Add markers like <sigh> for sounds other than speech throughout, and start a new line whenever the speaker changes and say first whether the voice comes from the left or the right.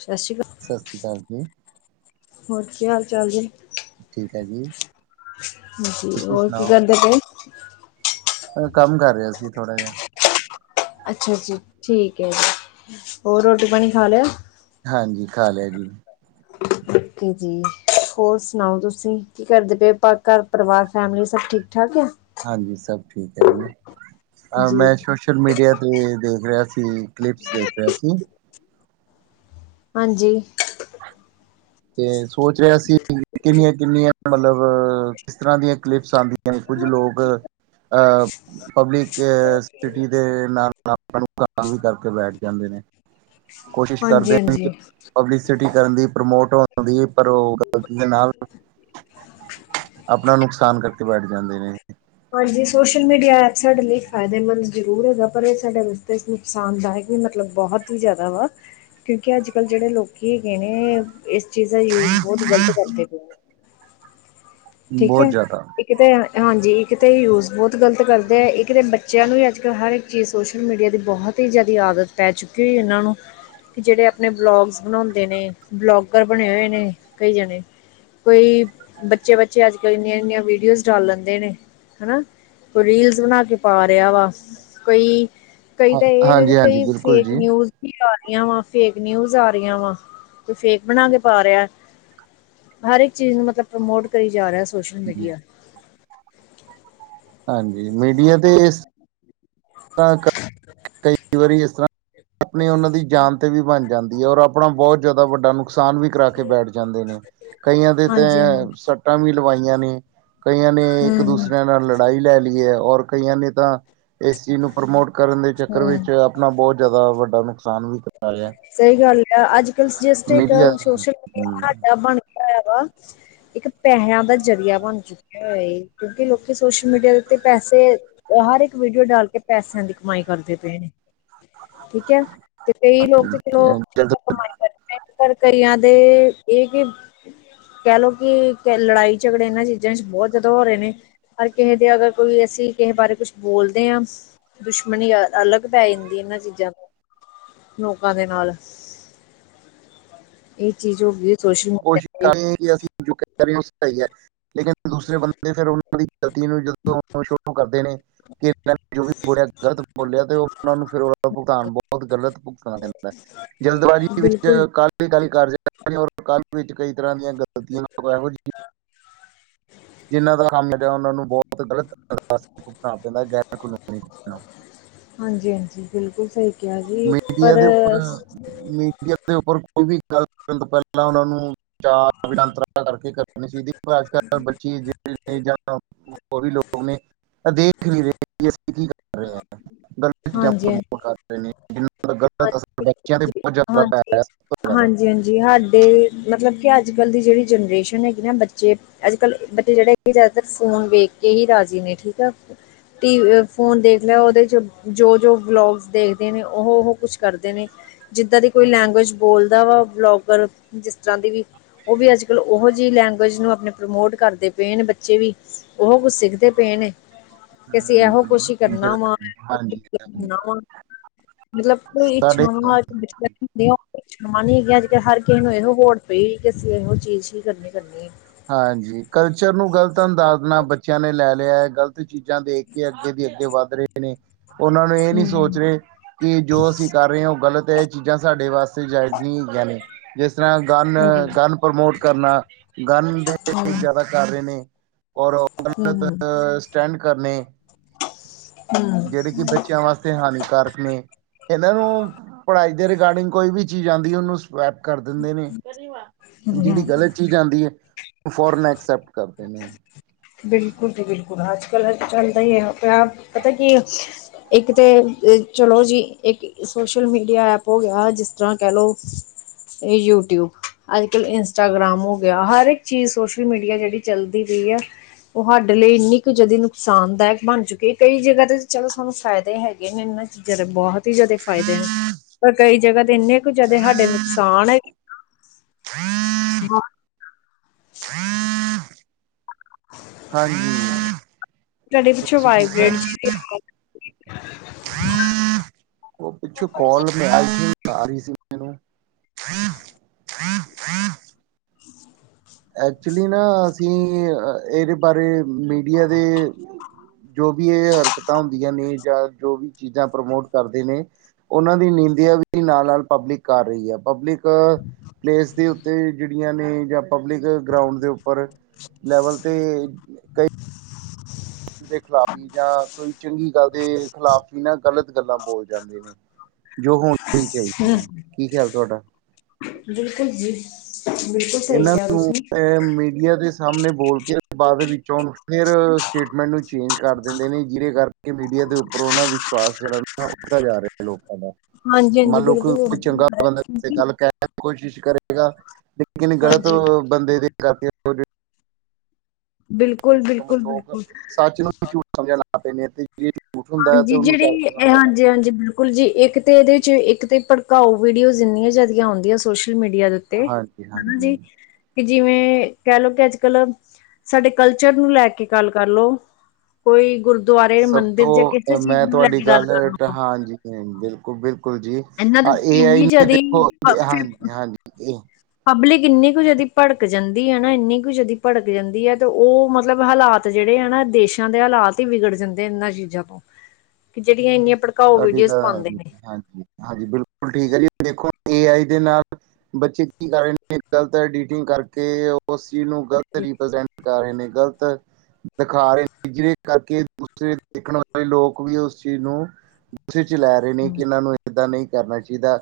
left: ਸਤਿ ਸ਼੍ਰੀ ਅਕਾਲ।
right: ਸਤਿ ਸ਼੍ਰੀ ਅਕਾਲ ਜੀ।
left: ਹੋਰ ਕੀ ਹਾਲ ਚਾਲ ਜੀ।
right: ਠੀਕ ਆ ਜੀ।
left: ਹਾਂਜੀ
right: ਤੁਸੀਂ
left: ਹੋਰ ਕੀ
right: ਸੁਣਾਓ?
left: ਕਰਦੇ ਪੇ।
right: ਕੰਮ ਕਰ ਰਿਹਾ ਸੀ ਥੋੜਾ ਜਾ।
left: ਅੱਛਾ ਜੀ ਠੀਕ ਆ ਜੀ ਹੋਰ ਰੋਟੀ ਪਾਣੀ ਖਾ ਲਿਆ।
right: ਹਾਂਜੀ ਖਾ ਲਿਆ ਜੀ।
left: ਓਕੇ ਜੀ। ਹੋਰ ਸੁਣਾਓ ਤੁਸੀਂ ਕੀ ਕਰਦੇ ਪਏ ਘਰ ਪਰਿਵਾਰ ਫੈਮਿਲੀ ਸਭ ਠੀਕ ਠਾਕ ਆ।
right: ਹਾਂਜੀ ਸਭ ਠੀਕ ਐ ਜੀ ਅ
left: ਜੀ।
right: ਮੈਂ ਸੋਸ਼ਲ ਮੀਡੀਆ ਤੇ ਦੇਖ ਰਿਹਾ ਸੀ। ਕਲਿਪਸ ਦੇਖ ਰਿਹਾ ਸੀ।
left: ਹਾਂਜੀ।
right: ਤੇ ਸੋਚ ਰਿਹਾ ਸੀ ਕਿੰਨੀਆਂ ਕਿੰਨੀਆਂ ਮਤਲਬ ਕਿਸ ਤਰ੍ਹਾਂ ਦੀਆਂ ਕਲਿਪਸ ਆਂਦੀਆਂ, ਕੁੱਝ ਲੋਕ ਅ ਪਬਲਿਕ ਸਿਟੀ ਦੇ ਨਾਲ ਆਪਣੇ ਨੂੰ <unintelligible> ਵੀ ਕਰਕੇ ਬੈਠ ਜਾਂਦੇ ਨੇ ਕੋਸ਼ਿਸ਼
left: ਹਾਂਜੀ,
right: ਕਰਦੇ ਨੇ ਕਿ
left: ਹਾਂਜੀ।
right: ਪਬਲਸਿਟੀ ਕਰਨ ਦੀ ਪ੍ਰਮੋਟ ਹੋਣ ਦੀ ਪਰ ਓ ਗਲਤੀ ਦੇ ਨਾਲ ਆਪਣਾ ਨੁਕਸਾਨ ਕਰਕੇ ਬੈਠ ਜਾਂਦੇ ਨੇ।
left: ਹਾਂਜੀ ਸੋਸ਼ਲ ਮੀਡੀਆ ਐਪ ਸਾਡੇ ਲਈ ਫਾਇਦੇਮੰਦ ਜ਼ਰੂਰ ਹੈਗਾ ਪਰ ਇਹ ਸਾਡੇ ਵਾਸਤੇ ਆਸਾਨਦਾਇਕ ਵੀ ਮਤਲਬ ਬਹੁਤ ਹੀ ਜ਼ਿਆਦਾ ਵਾ ਕਿਉਂਕਿ ਅੱਜ ਕੱਲ੍ਹ ਜਿਹੜੇ ਲੋਕੀ ਹੈਗੇ ਨੇ। ਇਸ ਚੀਜ਼ ਦਾ ਯੂਜ ਬਹੁਤ ਗ਼ਲਤ ਕਰਦੇ ਪਏ ਨੇ। ਠੀਕ
right: ਬਹੁਤ
left: ਐ।
right: ਜ਼ਿਆਦਾ।
left: ਇੱਕ ਤੇ ਹਾਂਜੀ ਇੱਕ ਤੇ ਏ ਯੂਜ਼ ਬਹੁਤ ਗਲਤ ਕਰਦੇ ਆ ਇੱਕ ਤੇ ਬੱਚਿਆਂ ਨੂੰ ਵੀ ਅੱਜ ਕੱਲ੍ਹ ਹਰ ਇੱਕ ਚੀਜ਼ ਸੋਸ਼ਲ ਮੀਡੀਆ ਦੀ ਬਹੁਤ ਤੀਜ਼ਿਆ ਦੀ ਆਦਤ ਪੈ ਚੁੱਕੀ ਹੋਈ ਇਹਨਾਂ ਨੂੰ। ਜਿਹੜੇ ਆਪਣੇ ਵਲੋਗਸ ਬਣਾਂਦੇ ਨੇ ਬਲੋਗਰ ਬਣੇ ਹੋਏ ਨੇ ਕਈ ਜਾਣੇ। ਕਈ ਬੱਚੇ ਬੱਚੇ ਅੱਜ ਕੱਲ੍ਹ ਇੰਨੀਆਂ ਇੰਨੀਆਂ ਵੀਡੀਓਜ਼ ਡਾਲ ਲੈਂਦੇ ਨੇ ਹਨਾ। ਕੋਈ ਰੀਲਸ ਬਣਾ ਕੇ ਪਾ ਰਿਹਾ ਵਾ ਕੋਈ ਕਈ
right: ਹਾਂ
left: ਤਾਂ ਏ ਆ ਜਿਹੜੀ
right: ਹਾਂਜੀ ਹਾਂਜੀ
left: ਕਈ
right: ਬਿਲਕੁਲ
left: ਫੇਕ
right: ਜੀ।
left: ਨਿਊਜ਼ ਆ ਰਹੀਆਂ ਵਾ ਫੇਕ ਨਿਊਜ਼ ਆ ਰਹੀਆਂ ਵਾ ਤੇ ਫੇਕ ਬਣਾ ਕੇ ਪਾ ਰਿਹਾ। ਹਰ ਇੱਕ ਚੀਜ਼ ਨੂੰ ਮਤਲਬ ਪ੍ਰਮੋਟ ਕਰੀ ਜਾ ਰਿਹਾ ਸੋਸ਼ਲ
right: ਹਾਂਜੀ
left: ਮੀਡੀਆ।
right: ਹਾਂਜੀ ਮੀਡੀਆ ਤੇ ਇਸ <unintelligible> ਕਈ ਵਾਰੀ ਇਸ ਤਰ੍ਹਾਂ ਆਪਣੀ ਉਹਨਾਂ ਦੀ ਜਾਨ ਤੇ ਵੀ ਬਣ ਜਾਂਦੀ ਐ ਔਰ ਆਪਣਾ ਬਹੁਤ ਜ਼ਿਆਦਾ ਵੱਡਾ ਨੁਕਸਾਨ ਵੀ ਕਰਾ ਕੇ ਬੈਠ ਜਾਂ ਦੇ ਨੇ ਕਈਆਂ ਦੇ ਤਾਂ
left: ਹਾਂਜੀ ਹਾਂ ਹਮ
right: ਸੱਟਾਂ ਵੀ ਲਵਾਈਆਂ ਨੇ। ਕਈਆਂ ਨੇ ਇੱਕ
left: ਹਮ
right: ਦੂਸਰਿਆਂ ਨਾਲ ਲੜਾਈ ਲੈ ਲਈ ਐ ਔਰ ਕਈਆਂ ਨੇ ਤਾਂ। ਇਸ ਨੂੰ ਪ੍ਰਮੋਟ ਕਰਨ ਦੇ ਚੱਕਰ ਵਿੱਚ
left: ਹਮ
right: ਆਪਣਾ ਬਹੁਤ ਜ਼ਿਆਦਾ ਵੱਡਾ ਨੁਕਸਾਨ ਵੀ ਕਰਾ ਰਿਹਾ।
left: ਸਹੀ ਗੱਲ ਆ ਅੱਜ ਕਲ ਜਸਟ ਇੱਕ
right: ਮੀਡੀਆ
left: ਸੋਸ਼ਲ
right: ਹਮ,
left: ਮੀਡੀਆ <unintelligible> ਬਣ ਗਿਆ ਹੈਗਾ। ਇੱਕ ਪੈਸਿਆਂ ਦਾ ਜ਼ਰੀਆ ਬਣ ਚੁੱਕਿਆ ਹੋਇਆ ਕਿਉਂਕਿ ਲੋਕੀ ਸੋਸ਼ਲ ਮੀਡੀਆ ਦੇ ਉੱਤੇ ਪੈਸੇ ਹਰ ਇੱਕ ਵੀਡੀਓ ਡਾਲ ਕੇ ਪੈਸਿਆਂ ਦੀ ਕਮਾਈ ਕਰਦੇ ਪਏ ਨੇ ਠੀਕ ਐ। ਕਈ ਲੋਕ ਤੇ ਚਲੋ ਕਮਾਈ ਕਰਦੇ ਪਰ ਕਈਆਂ ਦੇ ਇਹ ਕਿ ਕਹਿ ਲਓ ਕਿ ਲੜਾਈ ਝਗੜੇ ਇਹਨਾਂ ਚੀਜ਼ਾਂ ਚ ਬਹੁਤ ਜਿਆਦਾ ਹੋ ਰਹੇ ਨੇ। ਪਰ ਕਿਸੇ ਦੇ ਅਗਰ ਕੋਈ ਅਸੀਂ ਕਿਸੇ ਬਾਰੇ ਕੁਛ ਬੋਲਦੇ ਆ। ਦੁਸ਼ਮਣੀ ਅ ਅਲੱਗ ਪੈ ਜਾਂਦੀ ਏਨਾਂ ਚੀਜ਼ਾਂ ਲੋਕਾਂ ਦੇ ਨਾਲ ਏ ਚੀਜ਼ ਹੋਗੀ ਐ।
right: ਕੋਸ਼ਿਸ਼ ਕਰਨੀ ਕਿ ਅਸੀ <inaudible> ਲੇਕਿਨ ਦੂਸਰੇ ਬੰਦੇ ਫਿਰ ਓਨਾਂ ਦੀ ਗ਼ਲਤੀ ਨੂੰ ਜਦੋਂ ਸ਼ੁਰੂ ਕਰਦੇ ਨੇ। ਕੇ ਜੋ ਵੀ ਬੋਲਿਆ ਗਲਤ ਬੋਲਿਆ ਤੇ ਓ ਉਨਾ ਫੇਰ ਦਾ ਭੁਗਤਾਨ ਬਹੁਤ ਗ਼ਲਤ ਭੁਗਤਣਾ ਪੈਦਾਂ। ਜਲਦਬਾਜ਼ੀ
left: ਤੇ
right: ਵਿੱਚ
left: ਬਿਲਕੁਲ
right: ਕਾਅਲੀ-ਕਾਅਲੀ ਕਾਰਜ। ਕਾਅਲੀ ਵਿੱਚ ਕਈ ਤਰ੍ਹਾਂ ਦੀਆਂ ਗ਼ਲਤੀਆਂ ਇਹੋ ਜਿਹੀ ਜਿੰਨਾਂ ਦਾ ਕੰਮ ਲੱਬਿਆ ਹੁੰਦਾ ਉਨਾਂ ਨੂੰ ਬਹੁਤ ਗਲਤਣਾ ਪੈਂਦਾ
left: ਹਾਂਜੀ-ਹਾਂਜੀ ਬਿਲਕੁਲ ਸਈ ਕਿਆ ਜੀ
right: ਮੀਡੀਆ
left: ਪਰ
right: ਦੇ ਉੱਪਰ ਮੀਡੀਆ ਦੇ ਉੱਪਰ ਕੋਈ ਵੀ ਗੱਲ ਕਰਨ ਤੋਂ ਪੈਲਾਂ ਓਨਾਂ ਨੂੰ ਕਰਕੇ ਕਰਨੀ ਚਾਈਦੀ ਪਰ ਅੱਜਕੱਲ੍ਹ ਬੱਚੀ ਜ ਨੇ ਜਾਂ ਹੋਰ ਵੀ ਲੋਕ ਨੇ ਦੇਖ ਨ ਰਏ ਕਿ ਅਸੀਂ ਕੀ ਰਹੇ ਗਲ ਚੀਜਾਂ
left: ਹਾਂਜੀ
right: ਪ੍ਰਮੋਟ ਕਰ ਰਹੇ ਨੇ। ਗਲਤ ਅਸਰ ਬੱਚੇਆਂ ਤੇ
left: ਹਾਂਜੀ,
right: ਬੋਤ ਜ਼ਿਆਦਾ ਪੈ ਰਿਆ ਸਬ ਤੋ ਜਿਆਦਾ।
left: ਹਾਂਜੀ ਹਾਡੇ ਮਤਲਬ ਕਿ ਅੱਜਕਲ੍ਹ ਦੀ ਜੇੜੀ ਜਨਰੇਸ਼ਨ ਹੈਗੀ ਨਾ ਬੱਚੇ। ਅੱਜਕੱਲ ਬੱਚੇ ਜੇੜੇ ਕਿ ਜਿਆਦਾਤਰ ਫੋਨ ਵੇਖ ਕੇ ਹੀ ਰਾਜੀ ਨੇ ਠੀਕ ਆ। ਟੀ ਫੋਨ ਦੇਖ ਲਿਆ ਓਹਦੇ 'ਚ ਜੋ ਜੋ ਵਲੋਗਸ ਦੇਖਦੇ ਨੇ ਓਹੋ ਓਹੋ ਕੁਛ ਕਰਦੇ ਨੇ। ਜਿੱਦਾਂ ਦੀ ਕੋਈ ਲੈਂਗੁਏਜ ਬੋਲਦਾ ਵਾ ਵਲੋਗਰ ਜਿਸ ਤਰ੍ਹਾਂ ਦੀ ਵੀ। ਓ ਵੀ ਅੱਜਕੱਲ੍ਹ ਉਹੋ ਜਿਹੀ ਲੈਂਗੁਏਜ ਨੂੰ ਆਪਣੇ ਪ੍ਰਮੋਟ ਕਰਦੇ ਪਏ ਨੇ ਬੱਚੇ ਵੀ। ਓਹੋ ਕੁਛ ਸਿੱਖਦੇ ਪਏ ਨੇ। ਕਿ ਅਸੀਂ
right: ਹਮ,
left: ਐਹੋ ਕੁਛ ਕਰਨਾ ਵਾ
right: ਜਿਹੜੇ-
left: ਇਹ
right: ਹਾਂਜੀ
left: ਵਾ
right: ਹਾਂਜੀ।
left: ਕਰਨਾ ਵਾ। ਮਤਲਬ ਕੋਈ
right: ਸਾਡੇ
left: ਇਛਾਂਵਾ ਕਮਾਨੀ ਅੱਜਕਲ ਹਰ ਕਿਸੇ ਨੂੰ ਇਹੋ ਹੋੜ ਪਈ ਕਿ ਅਸੀਂ ਇਹੋ ਚੀਜ਼ ਹੀ ਕਰਨੀ-ਕਰਨੀ।
right: ਹਾਂਜੀ, ਕਲਚਰ ਨੂੰ ਗ਼ਲਤ ਅੰਦਾਜ਼ ਨਾਲ ਬੱਚੇ। ਬੱਚਿਆਂ ਨੇ ਲੈ ਲਿਆ ਐ ਗ਼ਲਤ ਚੀਜ਼ਾਂ ਦੇਖ ਕੇ ਅੱਗੇ ਦੀ ਅੱਗੇ ਵੱਧ ਰਹੇ ਨੇ। ਓਨਾਂ ਨੂੰ ਏ ਨੀ ਸੋਚ
left: ਹੂੰ,
right: ਰਹੇ, ਕਿ ਜੋ ਅਸੀਂ ਕਰ ਰਏ ਆ ਓ ਗਲਤ ਏ ਚੀਜ਼ਾਂ ਸਾਡੇ ਵਾਸਤੇ। ਜਾਇਜ਼ ਨੀ ਹੈਗੀਆ ਨੇ ਜਿਸ ਤਰ੍ਹਾਂ
left: ਹਾਂਜੀ,
right: ਗਨ-ਗਨ ਪ੍ਰਮੋਟ ਕਰਨਾ। ਗਨ
left: ਹੂੰ, ਹੂੰ,
right: ਜ਼ਿਆਦਾ ਕਰ ਰਹੇ ਨੇ ਔਰ ਓ ਗਨ
left: ਹੂੰ।
right: ਸਟੈਂਡ ਕਰਨੇ। ਜੇੜੀ ਕਿ ਬੱਚੇ ਬੱਚੇਆਂ ਵਾਸਤੇ ਹਾਨੀਕਾਰਕ ਨੇ ਏਨਾਂ ਨੂੰ ਪੜ੍ਹਾਈ ਦੇ ਰਿਗਾਰਡਿੰਗ ਕੋਈ ਵੀ ਚੀਜ਼ ਆਂਦੀ ਓਨੂੰ। ਮੈਪ ਕਰ ਦਿੰਦੇ ਨੇ
left: ਹੂੰ,
right: ਜੇੜੀ
left: ਹੂੰ।
right: ਗਲਤ ਚੀਜ਼ ਆਂਦੀ ਐ। ਫੋਰਨ ਐਕਸੈਪਟ ਕਰਦੇ ਨੇ।
left: ਬਿਲਕੁਲ ਜੀ ਬਿਲਕੁਲ ਅੱਜਕੱਲ ਚੱਲਦਾ ਈ ਏਹੋ ਪਿਆ ਪਤਾ ਕੀ। ਇੱਕ ਤਾਂ ਚਲੋ ਜੀ, ਇੱਕ ਸੋਸ਼ਲ ਮੀਡੀਆ ਐਪ ਹੋ ਗਿਆ ਜਿਸ ਤਰ੍ਹਾਂ ਕੈਹ ਲੋ। ਇਹ ਯੂਟਿਊਵ ਅੱਜਕਲ ਇੰਸਟਾਗ੍ਰਾਮ ਹੋ ਗਿਆ ਹਰ ਇੱਕ ਚੀਜ਼ ਸੋਸ਼ਲ ਮੀਡੀਆ ਜੇੜੀ ਚੱਲਦੀ ਪਈ ਐ। ਓ ਸਾਡੇ ਲਈ ਏਨੀ ਕੁ ਜਿਆਦੀ ਨੁਕਸਾਨਦਾਇਕ ਬਣ ਚੁੱਕੀ ਹੈ ਕਈ ਜਗ੍ਹਾ ਤੇ ਚਲੋ ਸਾਨੂੰ ਫਾਇਦੇ ਹੈਗੇ ਨੇ ਏਨਾਂ ਦੇ ਬਹੋਤ ਈ ਜ਼ਿਆਦੇ ਫ਼ਾਇਦੇ ਨੇ, ਪਰ ਕਈ ਜਗ੍ਹਾ ਤੇ ਏਨੇ ਕੁ ਜਿਆਦੇ ਸਾਡੇ ਨੁਕਸਾਨ ਐ।
right: <unintelligible> ਹਾਂਜੀ,
left: ਸਾਡੇ ਪਿੱਛੋਂ
right: ਤੁਸੀ
left: ਵਾਈਬ੍ਰੇਟ ਜੀ
right: ਠੀਕ-ਠਾਕ।
left: ਦੀ ਆਵਾਜ਼
right: ਓ ਪਿੱਛੋਂ ਕੋਲ ਰਈ ਸੀ ਆ ਰਹੀ ਸੀ ਮੈਨੂੰ ਐਕਚੁਲੀ ਨਾ ਅਸੀਂ ਏਦੇ ਬਾਰੇ ਮੀਡੀਆ ਦੇ ਜੋ ਵੀ ਏ ਹਰਕਤਾਂ ਹੁੰਦੀਆਂ, ਨੇ ਜਾਂ ਜੋ ਵੀ ਚੀਜ਼ਾਂ ਪ੍ਰਮੋਟ ਕਰਦੇ ਨੇ। ਉਹਨਾਂ ਦੀ ਨਿੰਦਿਆ ਵੀ ਨਾਲ-ਨਾਲ ਪਬਲਿਕ ਕਰ ਰਹੀ ਐ ਪਬਲਿਕ। ਮਤਲਬ ਪਲੇਸ ਦੇ ਉੱਤੇ ਜੇੜੀਆਂ ਨੇ ਜਾਂ ਪਬਲਿਕ ਗਰਾਊਂਡ ਦੇ ਉੱਤੇ। ਹੋਰ ਲੈਵਲ ਤੇ ਕਈ। ਦੇ ਖਿਲਾਫ਼ ਵੀ ਜਾਂ ਕੋਈ ਚੰਗੀ ਗੱਲ ਦੇ ਖਿਲਾਫ਼ ਵੀ ਨਾ ਗ਼ਲਤ ਗੱਲਾਂ ਬੋਲ ਜਾਂਦੇ ਨੇ। ਜੋ ਹੋਣ ਚਾਹੀਦੀਆਂ ਕੀ ਖਿਆਲ ਤੁਹਾਡਾ?
left: ਬਿਲਕੁਲ ਜੀ ਬਿਲਕੁਲ ਸਹੀ ਕਿਹਾ ਤੁਸੀਂ।
right: ਇਹ ਮੀਡੀਆ। ਮੀਡੀਆ ਦੇ ਸਾਹਮਣੇ ਬੋਲ ਕੇ ਬਾਅਦ ਵਿੱਚੋਂ ਫਿਰ ਸਟੇਟਮੈਂਟ ਨੂੰ ਚੇਂਜ ਕਰ ਦਿੰਦੇ ਨੇ ਜਿਹਦੇ ਕਰਕੇ। ਕਿ ਮੀਡੀਆ ਦੇ ਉਪਰੋ ਉਹ ਨਾ ਵਿਸ਼ਵਾਸ ਜਿਹੜਾ ਉਠਦਾ ਜਾ ਰਿਹਾ ਲੋਕਾਂ ਦਾ।
left: ਹਾਂਜੀ ਹਾਂਜੀ
right: ਮੰਨ ਲਓ
left: ਬਿਲਕੁਲ
right: ਕੋਈ ਚੰਗਾ ਬੰਦਾ ਗੱਲ ਕਹਿਣ ਦੀ ਕੋਸ਼ਿਸ਼ ਕਰੇਗਾ। ਲੇਕਿਨ ਗ਼ਲਤ
left: ਹਾਂਜੀ
right: ਬੰਦੇ ਦੀ ਕਰਤੀ। <unintelligible>
left: ਬਿਲਕੁਲ ਬਿਲਕੁਲ ਬਿਲਕੁਲ।
right: ਸਮਝਣਾ ਪ ਨੇ। <inaudible> ਹੁੰਦਾ ਹੈ ਤੇ
left: ਹਾਂਜੀ
right: ਉਹਨੂੰ ਸੱਚ
left: ਜਿਹੜੀ
right: ਸਮਝਣ ਲੱਗ
left: ਹਾਂਜੀ
right: ਪਏ
left: ਹਾਂਜੀ ਬਿਲਕੁਲ। ਕੁਲ ਜੀ ਇੱਕ ਤੇ ਇਹਦੇ ਚ ਇੱਕ ਤੇ ਭੜਕਾਊ ਵੀਡੀਓਜ਼ ਇੰਨੀਆਂ ਜ਼ਿਆਦੀ ਆਉਂਦੀਆਂ ਸੋਸ਼ਲ ਮੀਡੀਆ ਦੇ ਉੱਤੇ।
right: ਹਾਂਜੀ
left: ਤੇ ਹਨ ਜੀ। <inaudible>
right: ਹਾਂਜੀ
left: ਕਿ ਜਿਵੇਂ ਕਹਿ ਲਓ ਕਿ ਅੱਜ ਕੱਲ ਸਾਡੇ ਕਲਚਰ ਨੂੰ ਲੈ ਕੇ ਗੱਲ ਕਰ ਲਓ। ਕੋਈ ਗੁਰਦੁਆਰੇ
right: ਸਭ
left: ਮੰਦਿਰ। ਜਾਂ ਕਿਸੇ ਚੀਜ਼
right: ਮੈਂ
left: ਨੂੰ ਲੈ
right: ਤੁਹਾਡੀ
left: ਕੇ
right: ਗੱਲ
left: ਕਰ ਲਓ
right: ਹਾਂਜੀ ਬਿਲਕੁਲ ਬਿਲਕੁਲ ਜੀ।
left: ਇਹਨਾਂ ਦੇ
right: ਇਹ
left: ਉੱਤੇ
right: ਏ‌ ਆਈ
left: ਇੰਨੀ
right: ਨਹੀਂ ਦੇਖੋ
left: ਜ਼ਿਆਦਾ
right: ਹਾਂਜੀ ਹਾਂਜੀ ਇਹ।
left: ਪਬਲਿਕ ਇੰਨੀ ਕੁ ਜ਼ਿਆਦਾ ਭੜਕ ਜਾਂਦੀ ਹੈ ਨਾ ਇੰਨੀ ਕੁ ਜ਼ਿਆਦਾ ਭੜਕ ਜਾਂਦੀ ਹੈ ਤੇ ਉਹ ਮਤਲਬ ਹਾਲਾਤ। ਤੇ ਜਿਹੜੇ ਹਨਾ ਦੇਸ਼ਾਂ ਦੇ ਹਾਲਾਤ ਹੀ ਵਿਗੜ ਜਾਂਦੇ ਇਹਨਾਂ ਚੀਜ਼ਾਂ ਤੋਂ ਕਿ ਜਿਹੜੀਆਂ ਇੰਨੀਆਂ। ਭੜਕਾਓ
right: ਤੁਹਾਡੀ
left: ਵੀਡੀਓਜ਼
right: ਤਾਂ
left: ਪਾਉਂਦੇ
right: ਹਾਂਜੀ
left: ਨੇ
right: ਹਾਂਜੀ ਬਿਲਕੁਲ ਠੀਕ ਆ ਜੀ ਦੇਖੋ ਏ ਆਈ ਦੇ ਨਾਲ। ਬੱਚੇ ਕੀ ਕਰ ਰਹੇ ਨੇ ਗਲਤ ਐਡੀਟਿੰਗ ਕਰਕੇ ਉਸ ਚੀਜ਼ ਨੂੰ ਗਲਤ
left: ਜੀ
right: ਰੀਪ੍ਰਜੈਂਟ। ਕਰ ਰਹੇ ਨੇ ਗ਼ਲਤ। ਦਿਖਾ ਰਹੇ ਨੇ ਜਿਹਦੇ ਕਰਕੇ ਦੂਸਰੇ ਦੇਖਣ ਵਾਲੇ ਲੋਕ ਵੀ ਉਸ ਚੀਜ਼ ਨੂੰ। ਗੁੱਸੇ ਚ ਲੈ ਰਹੇ ਨੇ
left: ਹਮ।
right: ਕਿ ਇਹਨਾਂ ਨੂੰ ਏਦਾਂ ਨਹੀਂ। ਕਰਨਾ ਚਾਹੀਦਾ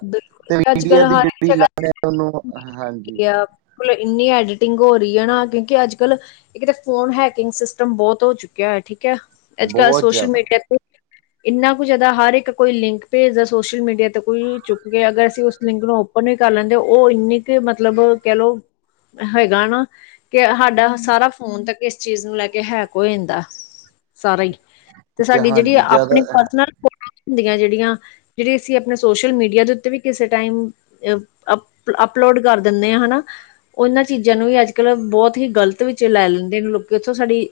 right: ਤੇ
left: ਬਿਲਕੁਲ ਅੱਜ ਕੱਲ
right: ਮੀਡੀਆ ਦੀ
left: ਹਰ ਇੱਕ
right: ਜਿਹੜੀ
left: ਜਗ੍ਹਾ
right: ਲਾਈਨ ਉਹਨੂੰ ਹਾਂਜੀ।
left: ਹੁਣ ਇੰਨੀ ਐਡੀਟਿੰਗ ਹੋ ਰਹੀ ਹੈ ਨਾ ਕਿਉਂਕਿ ਅੱਜ ਕੱਲ੍ਹ। ਇੱਕ ਤੇ ਫੋਨ ਹੈਕਿੰਗ ਸਿਸਟਮ ਬਹੁਤ ਹੋ ਚੁੱਕਿਆ ਹੈ। ਠੀਕ ਹੈ। ਅੱਜ ਕੱਲ੍ਹ
right: ਬਹੁਤ
left: ਸੋਸ਼ਲ
right: ਜ਼ਿਆਦਾ
left: ਮੀਡੀਆ ਤੇ। ਇੰਨਾ ਕੁ ਜ਼ਿਆਦਾ ਹਰ ਇੱਕ ਕੋਈ ਲਿੰਕ ਭੇਜਦਾ ਸੋਸ਼ਲ ਮੀਡੀਆ ਤੇ ਕੋਈ। ਚੁੱਕ ਕੇ ਅਗਰ ਅਸੀਂ ਉਸ ਲਿੰਕ ਨੂੰ ਓਪਨ ਵੀ ਕਰ ਲੈਂਦੇ ਉਹ ਇੰਨੀ ਕੁ ਮਤਲਬ ਕਹਿ ਲਓ। ਹੈਗਾ ਨਾ। ਕਿ ਸਾਡਾ ਸਾਰਾ ਫੋਨ ਤੇ ਕਿਸ ਚੀਜ਼ ਨੂੰ ਲੈ ਕੇ ਹੈਕ ਹੋ ਜਾਂਦਾ ਸਾਰਾ ਹੀ। ਤੇ ਸਾਡੀ ਜਿਹੜੀ
right: ਹਾਂਜੀ ਜ਼ਿਆਦਾ
left: ਆਪਣੀ ਪਰਸਨਲ ਫੋਟੋ ਹੁੰਦੀਆਂ ਜਿਹੜੀਆਂ ਜਿਹੜੀ ਅਸੀਂ ਆਪਣੇ ਸੋਸ਼ਲ। ਸੋਸ਼ਲ ਮੀਡੀਆ ਦੇ ਉੱਤੇ ਵੀ ਕਿਸੇ ਟਾਈਮ ਅਪਲੋਡ ਕਰ ਦਿੰਦੇ ਆ ਹਨਾ। ਉਹਨਾਂ ਚੀਜ਼ਾਂ ਨੂੰ ਵੀ ਅੱਜ ਕੱਲ੍ਹ ਬਹੁਤ ਹੀ ਗਲਤ ਵਿੱਚ ਲੈ ਲੈਂਦੇ ਨੇ ਲੋਕ ਉੱਥੋਂ ਸਾਡੀ।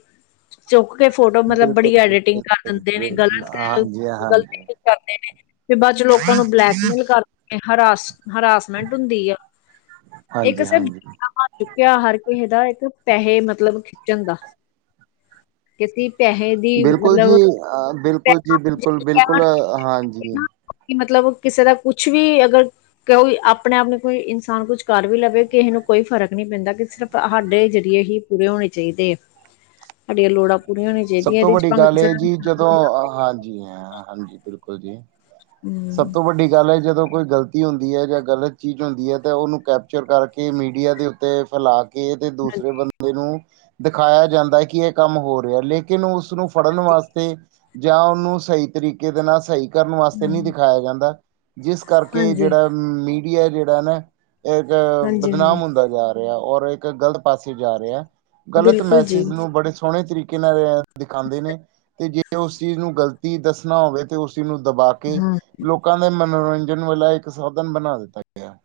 left: ਚੁੱਕ ਕੇ ਫੋਟੋ ਮਤਲਬ
right: ਬਿਲਕੁਲ
left: ਬੜੀ
right: ਜੀ
left: ਐਡੀਟਿੰਗ ਕਰ ਦਿੰਦੇ ਨੇ
right: ਬਿਲਕੁਲ
left: ਗਲਤ
right: ਹਾਂਜੀ
left: ਗਲਤੀ
right: ਹਾਂਜੀ
left: ਕੀ ਕਰਦੇ ਨੇ। ਫੇਰ ਬਾਅਦ ਚ ਲੋਕਾਂ ਨੂੰ। ਬਲੈਕਮੇਲ ਕਰ ਦੇਣਗੇ ਹਰਾਸ ਹਰਾਸਮੈਂਟ ਹੁੰਦੀ ਆ ਇੱਕ।
right: ਹਾਂਜੀ ਹਾਂਜੀ
left: ਚੁੱਕਿਆ ਹਰ ਕੋਈ ਇਹਦਾ ਇਹ ਤੋਂ ਪੈਸੇ ਮਤਲਬ ਖਿੱਚਣ ਦਾ। ਕਿਸੀ ਪੈਸੇ। ਦੀ
right: ਬਿਲਕੁਲ ਜੀ
left: ਮਤਲਬ
right: ਬਿਲਕੁਲ ਜੀ ਬਿਲਕੁਲ ਬਿਲਕੁਲ ਹਾਂਜੀ।
left: ਕਿ ਮਤਲਬ ਕਿਸੇ ਦਾ ਕੁਛ ਵੀ ਅਗਰ। ਕੋਈ ਆਪਣੇ ਆਪ ਨੂੰ ਕੋਈ ਇਨਸਾਨ ਕੁਛ ਕਰ ਵੀ ਲਵੇ ਕਿਸੇ ਨੂੰ ਕੋਈ ਫਰਕ ਨਹੀਂ ਪੈਂਦਾ ਕਿਉਂ ਸਿਰਫ ਸਾਡੇ ਜ਼ਰੀਏ ਹੀ। ਪੂਰੇ ਹੋਣੇ ਚਾਹੀਦੇ ਹੈ ਸਾਡੀਆਂ ਲੋੜਾਂ। ਪੂਰੀਆਂ ਹੋਣੀਆਂ
right: ਸਭ
left: ਚਾਹੀਦੀਆਂ
right: ਤੋਂ
left: ਇਹਦੇ ਚ
right: ਵੱਡੀ
left: ਭਾਵੇਂ
right: ਗੱਲ
left: ਕਿਸੇ
right: ਇਹ
left: ਦਾ
right: ਜੀ ਜਦੋਂ ਹਾਂਜੀ ਹੈ। ਹਾਂਜੀ ਬਿਲਕੁਲ ਜੀ, ਸਭ
left: ਹਮ
right: ਤੋਂ ਵੱਡੀ ਗੱਲ ਹੈ ਜਦੋਂ ਕੋਈ ਗਲਤੀ। ਗਲਤੀ ਹੁੰਦੀ ਹੈ ਜਾਂ ਗਲਤ ਚੀਜ਼ ਹੁੰਦੀ ਹੈ ਤਾਂ ਉਹਨੂੰ ਕੈਪਚਰ ਕਰਕੇ ਮੀਡੀਆ ਦੇ ਉੱਤੇ ਫੈਲਾ। ਕੇ ਤੇ ਦੂਸਰੇ
left: ਹਾਂਜੀ,
right: ਬੰਦੇ ਨੂੰ, ਦਿਖਾਇਆ ਜਾਂਦਾ ਕਿ ਇਹ ਕੰਮ ਹੋ ਰਿਹਾ ਲੇਕਿਨ। ਲੇਕਿਨ ਉਸਨੂੰ ਫੜਨ ਵਾਸਤੇ, ਜਾਂ ਉਹਨੂੰ ਸਹੀ ਤਰੀਕੇ ਦੇ ਨਾਲ ਸਹੀ। ਕਰਨ ਵਾਸਤੇ ਨਹੀਂ
left: ਹਾਂਜੀ,
right: ਦਿਖਾਇਆ ਜਾਂਦਾ, ਜਿਸ ਕਰਕੇ
left: ਹਾਂਜੀ,
right: ਜਿਹੜਾ ਮੀਡੀਆ, ਜਿਹੜਾ ਨਾ। ਇੱਕ ਬਦਨਾਮ
left: ਹਾਂਜੀ
right: ਹੁੰਦਾ ਜਾ ਰਿਹਾ, ਔਰ ਇੱਕ ਗਲਤ ਪਾਸੇ ਜਾ ਰਿਹਾ। ਗ਼ਲਤ
left: ਬਿਲਕੁਲ ਜੀ
right: ਮੈਸਜ ਨੂੰ ਬੜੇ ਸੋਹਣੇ ਤਰੀਕੇ ਨਾਲ। ਦਿਖਾਉਂਦੇ ਨੇ, ਤੇ ਜੇ ਉਸ ਚੀਜ਼ ਨੂੰ ਗ਼ਲਤੀ ਦੱਸਣਾ ਹੋਵੇ ਤੇ ਉਸ ਚੀਜ਼ ਨੂੰ ਦਬਾ ਕੇ।
left: ਹਾਂ।
right: ਲੋਕਾਂ ਦੇ ਮਨੋਰੰਜਨ ਵਾਲਾ ਇੱਕ ਸਾਧਨ ਬਣਾ ਦਿੱਤਾ ਗਿਆ।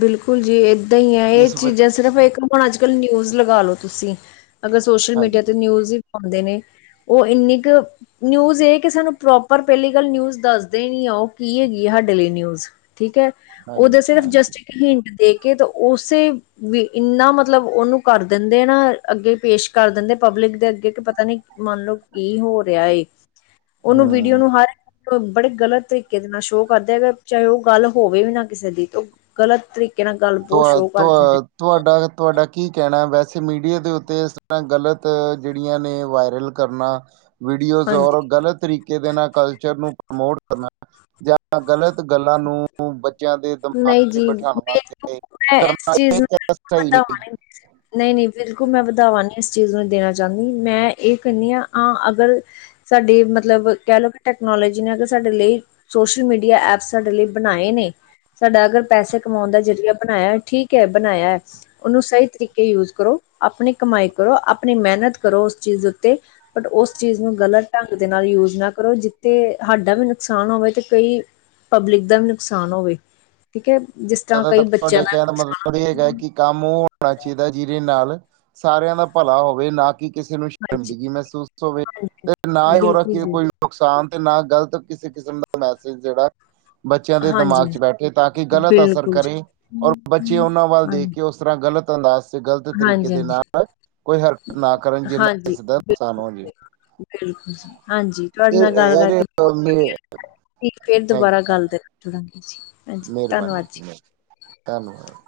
left: ਬਿਲਕੁਲ ਜੀ ਏਦਾਂ ਹੀ ਹੈ, ਇਹ
right: ਜਿਸ ਵਜ
left: ਚੀਜ਼ਾਂ ਸਿਰਫ ਇੱਕ। ਹੁਣ ਅੱਜ ਕੱਲ ਨਿਊਜ਼ ਲਗਾ ਲੋ ਤੁਸੀਂ, ਅਗਰ ਸੋਸ਼ਲ ਮੀਡੀਆ ਤੇ
right: ਹਾਂਜੀ
left: ਨਿਊਜ਼ ਹੀ ਪਾਉਂਦੇ ਨੇ। ਉਹ ਇੰਨੀ ਕੁ। ਨਿਊਜ਼ ਇਹ ਕਿ ਸਾਨੂੰ ਪ੍ਰੋਪਰ ਪਹਿਲੀ ਗੱਲ ਨਿਊਜ਼ ਦੱਸਦੇ ਨਹੀਂ ਆ ਉਹ ਕੀ ਹੈਗੀ ਹੈ ਸਾਡੇ ਲਈ ਨਿਊਜ਼। ਠੀਕ ਹੈ।
right: ਹਾਂਜੀ।
left: ਤੇ ਸਿਰਫ
right: ਹਾਂਜੀ
left: ਜਸਟਿਕ ਹਿੰਟ ਦੇ ਕੇ ਤੇ ਉਸੇ। ਵੀ ਇੰਨਾ ਮਤਲਬ ਉਹਨੂੰ ਕਰ ਦਿੰਦੇ ਨਾ, ਅੱਗੇ ਪੇਸ਼ ਕਰ ਦਿੰਦੇ ਪਬਲਿਕ ਦੇ ਅੱਗੇ ਕਿ ਪਤਾ ਨੀ। ਮੰਨਲਓ ਕੀ ਹੋ ਰਿਹਾ ਹੈ, ਉਹਨੂੰ ਵੀਡੀਓ
right: ਹਮ
left: ਨੂੰ ਹਰ। ਬੜੇ ਗ਼ਲਤ ਤਰੀਕੇ ਦੇ ਨਾਲ ਸ਼ੋਅ ਕਰਦੇ ਆ, ਚਾਹੇ ਉਹ ਗੱਲ ਹੋਵੇ ਵੀ ਨਾ ਕਿਸੇ ਦੀ, ਗਲਤ ਤਰੀਕੇ। ਤਰੀਕੇ ਨਾਲ ਗੱਲ ਬਹੁਤ
right: ਤੁਹਾ
left: ਸ਼ੋਅ ਕਰ ਦੇਣਗੇ।
right: ਤੁਹਾ ਤੁਹਾਡਾ, ਤੁਹਾਡਾ ਕੀ ਕਹਿਣਾ ਵੈਸੇ ਮੀਡੀਆ ਦੇ ਉੱਤੇ ਇਸ ਤਰ੍ਹਾਂ ਗਲਤ, ਜਿਹੜੀਆਂ ਨੇ ਵਾਇਰਲ। ਕਰਨਾ, ਵੀਡੀਓਜ਼
left: ਹਾਂਜੀ
right: ਔਰ ਗਲਤ ਤਰੀਕੇ ਦੇ ਨਾਲ ਕਲਚਰ ਨੂੰ ਪ੍ਰਮੋਟ ਕਰਨਾ। ਜਾਂ ਗਲਤ ਗੱਲਾਂ ਨੂੰ, ਬੱਚਿਆਂ ਦੇ ਦਿਮਾਗ
left: ਨਹੀਂ
right: 'ਚ
left: ਜੀ
right: ਬਿਠਾਉਣ ਵਾਸਤੇ।
left: ਮੈਨੂੰ ਮੈਂ ਇਸ
right: ਕਰਨਾ
left: ਚੀਜ਼
right: ਇਹ
left: ਨੂੰ,
right: ਕਿਆ
left: ਬਿਲਕੁਲ
right: ਸਹੀ
left: ਪਤਾ ਹੋਣੀ ਨਹੀਂ- ਨਹੀਂ ਬਿਲਕੁਲ ਮੈਂ ਵਧਾਵਾ ਨਹੀਂ ਇਸ ਚੀਜ਼ ਨੂੰ ਦੇਣਾ ਚਾਹੁੰਦੀ, ਮੈਂ ਇਹ ਕਹਿੰਦੀ ਹਾਂ ਆਂ ਅਗਰ ਸਾਡੀ ਮਤਲਬ ਕਹਿ ਲਓ ਕਿ ਟੈਕਨੋਲੋਜੀ ਨੇ ਅਗਰ ਸਾਡੇ ਲਈ, ਸੋਸ਼ਲ ਮੀਡੀਆ ਐਪਸ ਸਾਡੇ ਲਈ ਬਣਾਏ ਨੇ, ਸਾਡਾ ਅਗਰ ਪੈਸੇ ਕਮਾਉਣ ਦਾ ਜ਼ਰੀਆ ਬਣਾਇਆ ਠੀਕ ਹੈ ਬਣਾਇਆ ਉਹਨੂੰ ਸਹੀ ਤਰੀਕੇ ਯੂਜ ਕਰੋ, ਆਪਣੀ ਕਮਾਈ ਕਰੋ, ਆਪਣੀ ਮਿਹਨਤ ਕਰੋ ਉਸ ਚੀਜ਼ ਉੱਤੇ ਬਟ ਉਸ ਚੀਜ਼ ਨੂੰ ਗਲਤ ਢੰਗ ਦੇ ਨਾਲ ਯੂਜ ਨਾ ਕਰੋ ਜਿੱਥੇ, ਸਾਡਾ ਵੀ ਨੁਕਸਾਨ ਹੋਵੇ ਤੇ ਕਈ ਪਬਲਿਕ ਦਾ ਵੀ ਨੁਕਸਾਨ ਹੋਵੇ, ਠੀਕ ਹੈ ਜਿਸ ਤਰ੍ਹਾਂ
right: ਜ਼ਿਆਦਾਤਰ
left: ਕਈ ਬੱਚਿਆਂ
right: ਤੁਹਾਡੇ
left: ਦਾ
right: ਕਹਿਣ ਮਤਲਬ ਇਹ ਹੈਗਾ
left: ਨੁਕਸਾਨ
right: ਕਿ ਕੰਮ ਉਹ ਹੋਣਾ ਚਾਹੀਦਾ ਜਿਹਦੇ ਨਾਲ, ਸਾਰਿਆਂ ਦਾ ਭਲਾ ਹੋਵੇ ਨਾ ਕਿ ਕਿਸੇ ਨੂੰ
left: ਹਾਂਜੀ
right: ਸ਼ਿੰਦਗੀ ਮਹਿਸੂਸ ਹੋਵੇ,
left: ਹਾਂਜੀ
right: ਤੇ ਨਾ ਹੀ ਉਹ ਰ
left: ਬਿਲਕੁਲ
right: ਕਿ
left: ਜੀ
right: ਕੋਈ ਨੁਕਸਾਨ ਤੇ ਨਾ, ਗ਼ਲਤ ਕਿਸੇ ਕਿਸਮ ਦਾ ਮੈਸੇਜ ਜਿਹੜਾ ਬੱਚਿਆਂ ਦੇ
left: ਹਾਂਜੀ
right: ਦਿਮਾਗ 'ਚ ਬੈਠੇ, ਤਾਂ ਕਿ ਗ਼ਲਤ ਅਸਰ
left: ਬਿਲਕੁਲ ਜੀ
right: ਕਰੇ, ਔਰ ਬੱਚੇ ਉਹਨਾਂ ਵੱਲ ਦੇਖ
left: ਹਾਂਜੀ
right: ਕੇ ਉਸ ਤਰ੍ਹਾਂ ਗ਼ਲਤ ਅੰਦਾਜ਼ ਗ਼ਲਤ ਤਰੀਕੇ
left: ਹਾਂਜੀ
right: ਦੇ
left: ਹਾਂਜੀ
right: ਨਾਲ, ਕੋਈ ਹਰਕਤ ਨਾ ਕਰਨ ਜਿਨਾ
left: ਹਾਂਜੀ
right: ਕਿਸੇ ਦਾ ਨੁਕਸਾਨ
left: ਬਿਲਕੁਲ
right: ਹੋਣ ਜੇ
left: ਬਿਲਕੁਲ ਜੀ, ਹਾਂਜੀ ਤੁਹਾਡੇ
right: ਇਹ
left: ਨਾਲ ਗੱਲ
right: ਇਹ ਇਹਦੇ
left: ਕਰਕੇ ਬਹੁਤ
right: ਮੇ
left: ਵਧੀਆ ਲੱਗਿਆ ਇਸ ਤੇ ਫੇਰ
right: ਥੈਂਕ
left: ਦੁਬਾਰਾ ਗੱਲ ਦੇ ਚਾਂਗੇ ਜ
right: ਮਿਹਰਬਾਨੀ ਮਿਹਰਬਾਨੀ ਧੰਨਵਾਦ